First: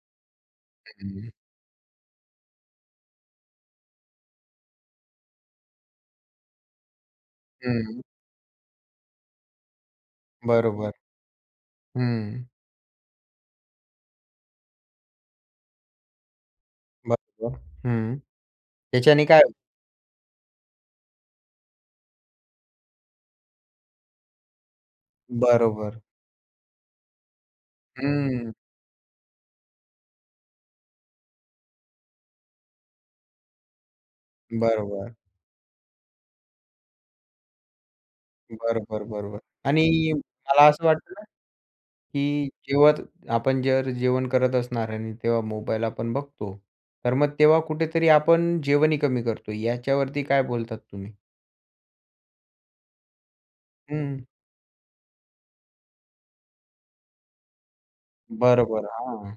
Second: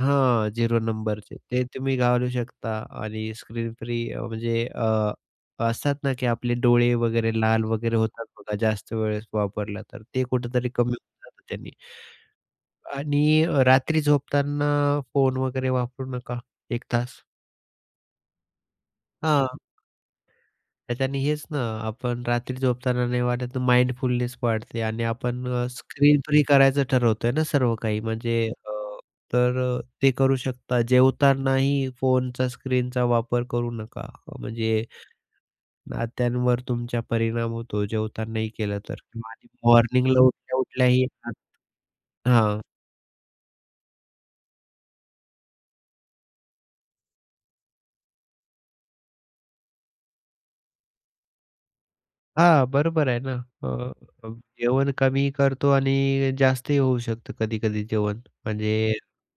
हां, झिरो हं. नंबरचे. ते तुम्ही घालू शकता आणि स्क्रीन फ्री अ, म्हणजे अ, असतात ना की आपले डोळे वगैरे, लाल वगैरे हं. होतात बघा जास्त वेळेस वापरलं तर. ते कुठेतरी कमी बरोबर, होऊन जातं त्यानी. हं. आणि अ, रात्री झोपताना फोन वगैरे वापरू नका 1 तास. बरोबर, हं, त्याच्याने काय हां. हो तर त्यानी हेच ना, आपण रात्री झोपताना नाही वाटत माइंडफुलनेस वाढते आणि आपण अ, बरोबर. स्क्रीन फ्री करायचं ठरवतोय ना सर्व काही म्हणजे हम्म. अ, तर अ, ते करू शकता. जेवतानाही फोनचा स्क्रीनचा वापर करू नका, अ, म्हणजे बरोबर. नात्यांवर तुमच्या परिणाम होतो जेवतानाही केलं तर. बरोबर, बरोबर आणि आणि मॉर्निंगला मला असं उठल्या-उठल्याही वाटतं ना, [unintelligible] की हां. जेवत आपण जर जेवण करत असणार आणि तेव्हा मोबाईल आपण बघतो, तर मग तेव्हा कुठेतरी आपण जेवणही कमी करतो. याच्यावरती काय बोलतात तुम्ही? हां, बरोबर आहे ना. अ, हं. अ, जेवण कमी करतो आणि जास्तही होऊ शकतं कधी-कधी जेवण, बरोबर, म्हणजे हां.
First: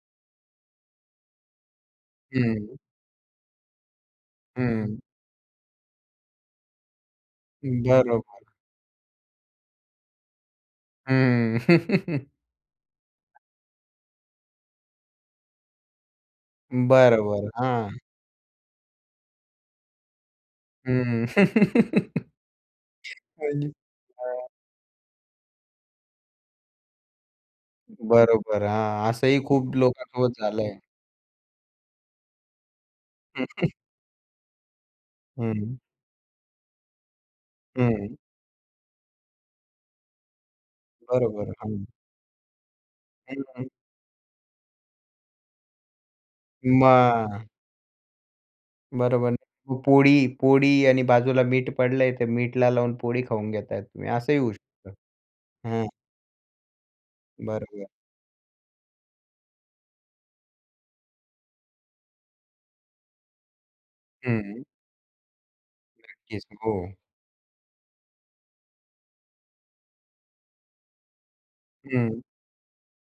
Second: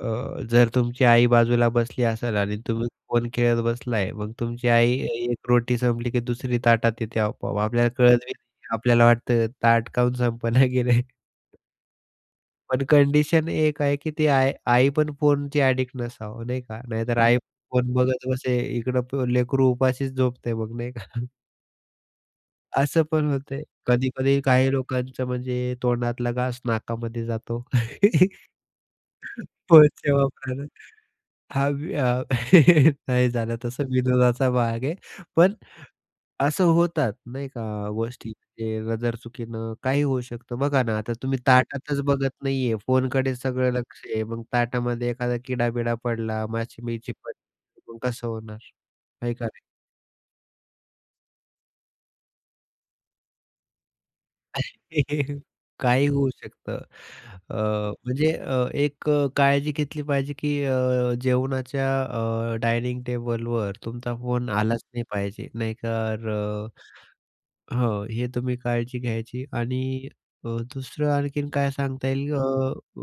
अ, जर तुमची आई बाजूला बसली असेल आणि हं. तुम्ही फोन खेळत बसलाय, मग तुमची आई हं. एक रोटी संपली की दुसरी ताटात येते आपोआप, आपल्याला कळतही बरोबर. नाही. आपल्याला वाटतं ताट का म्हणून संपना गेलंय. हं. पण कंडिशन एक आहे की ती आय आई पण फोनची ॲडिक्ट नसावं, नाही का, नाहीतर बरं, आई बरं. फोन हां. बघत बसे. इकडं प लेकरू उपाशीच झोपतय मग, नाही हम्म. का? असं पण होतंय. आणि कधी-कधी हां. काही लोकांचं म्हणजे तोंडातला घास नाकामध्ये जातो. बरोबर, हां, असंही खूप फोनच्या लोकांसोबत वापरानं झालंय. हां, मी नाही हं, झालं हं. तसं. विनोदाचा भाग आहे, पण हं. असं होतात, नाही का, हं. गोष्टी म्हणजे नजर चुकीनं काहीही होऊ शकतं. बघा ना आता तुम्ही बरोबर, हं. ताटातच बघत नाही आहे, फोनकडे हं, हं. सगळं लक्ष आहे. मग ताटामध्ये एखादा किडा-बिडा पडला, माशी-बिशी मग पडली, मग कसं होणार? बरोबर आहे ना, का नाही? मग पोळी पोळी आणि बाजूला मीठ पडलंय ते मीठला लावून पोळी खाऊन घेताय तुम्ही असंही होऊ शकतं. हं. काहीही होऊ शकतं, अ, बरोबर. म्हणजे अ, एक अ, काळजी घेतली पाहिजे की अ, जेवणाच्या अ, डायनिंग टेबलवर तुमचा फोन हं. आलाच नाही पाहिजे नाही तर नक्कीच, हो. अ हो, हे तुम्ही काळजी घ्यायची आणि अ, दुसरं आणखीन काय सांगता हं. येईल? अ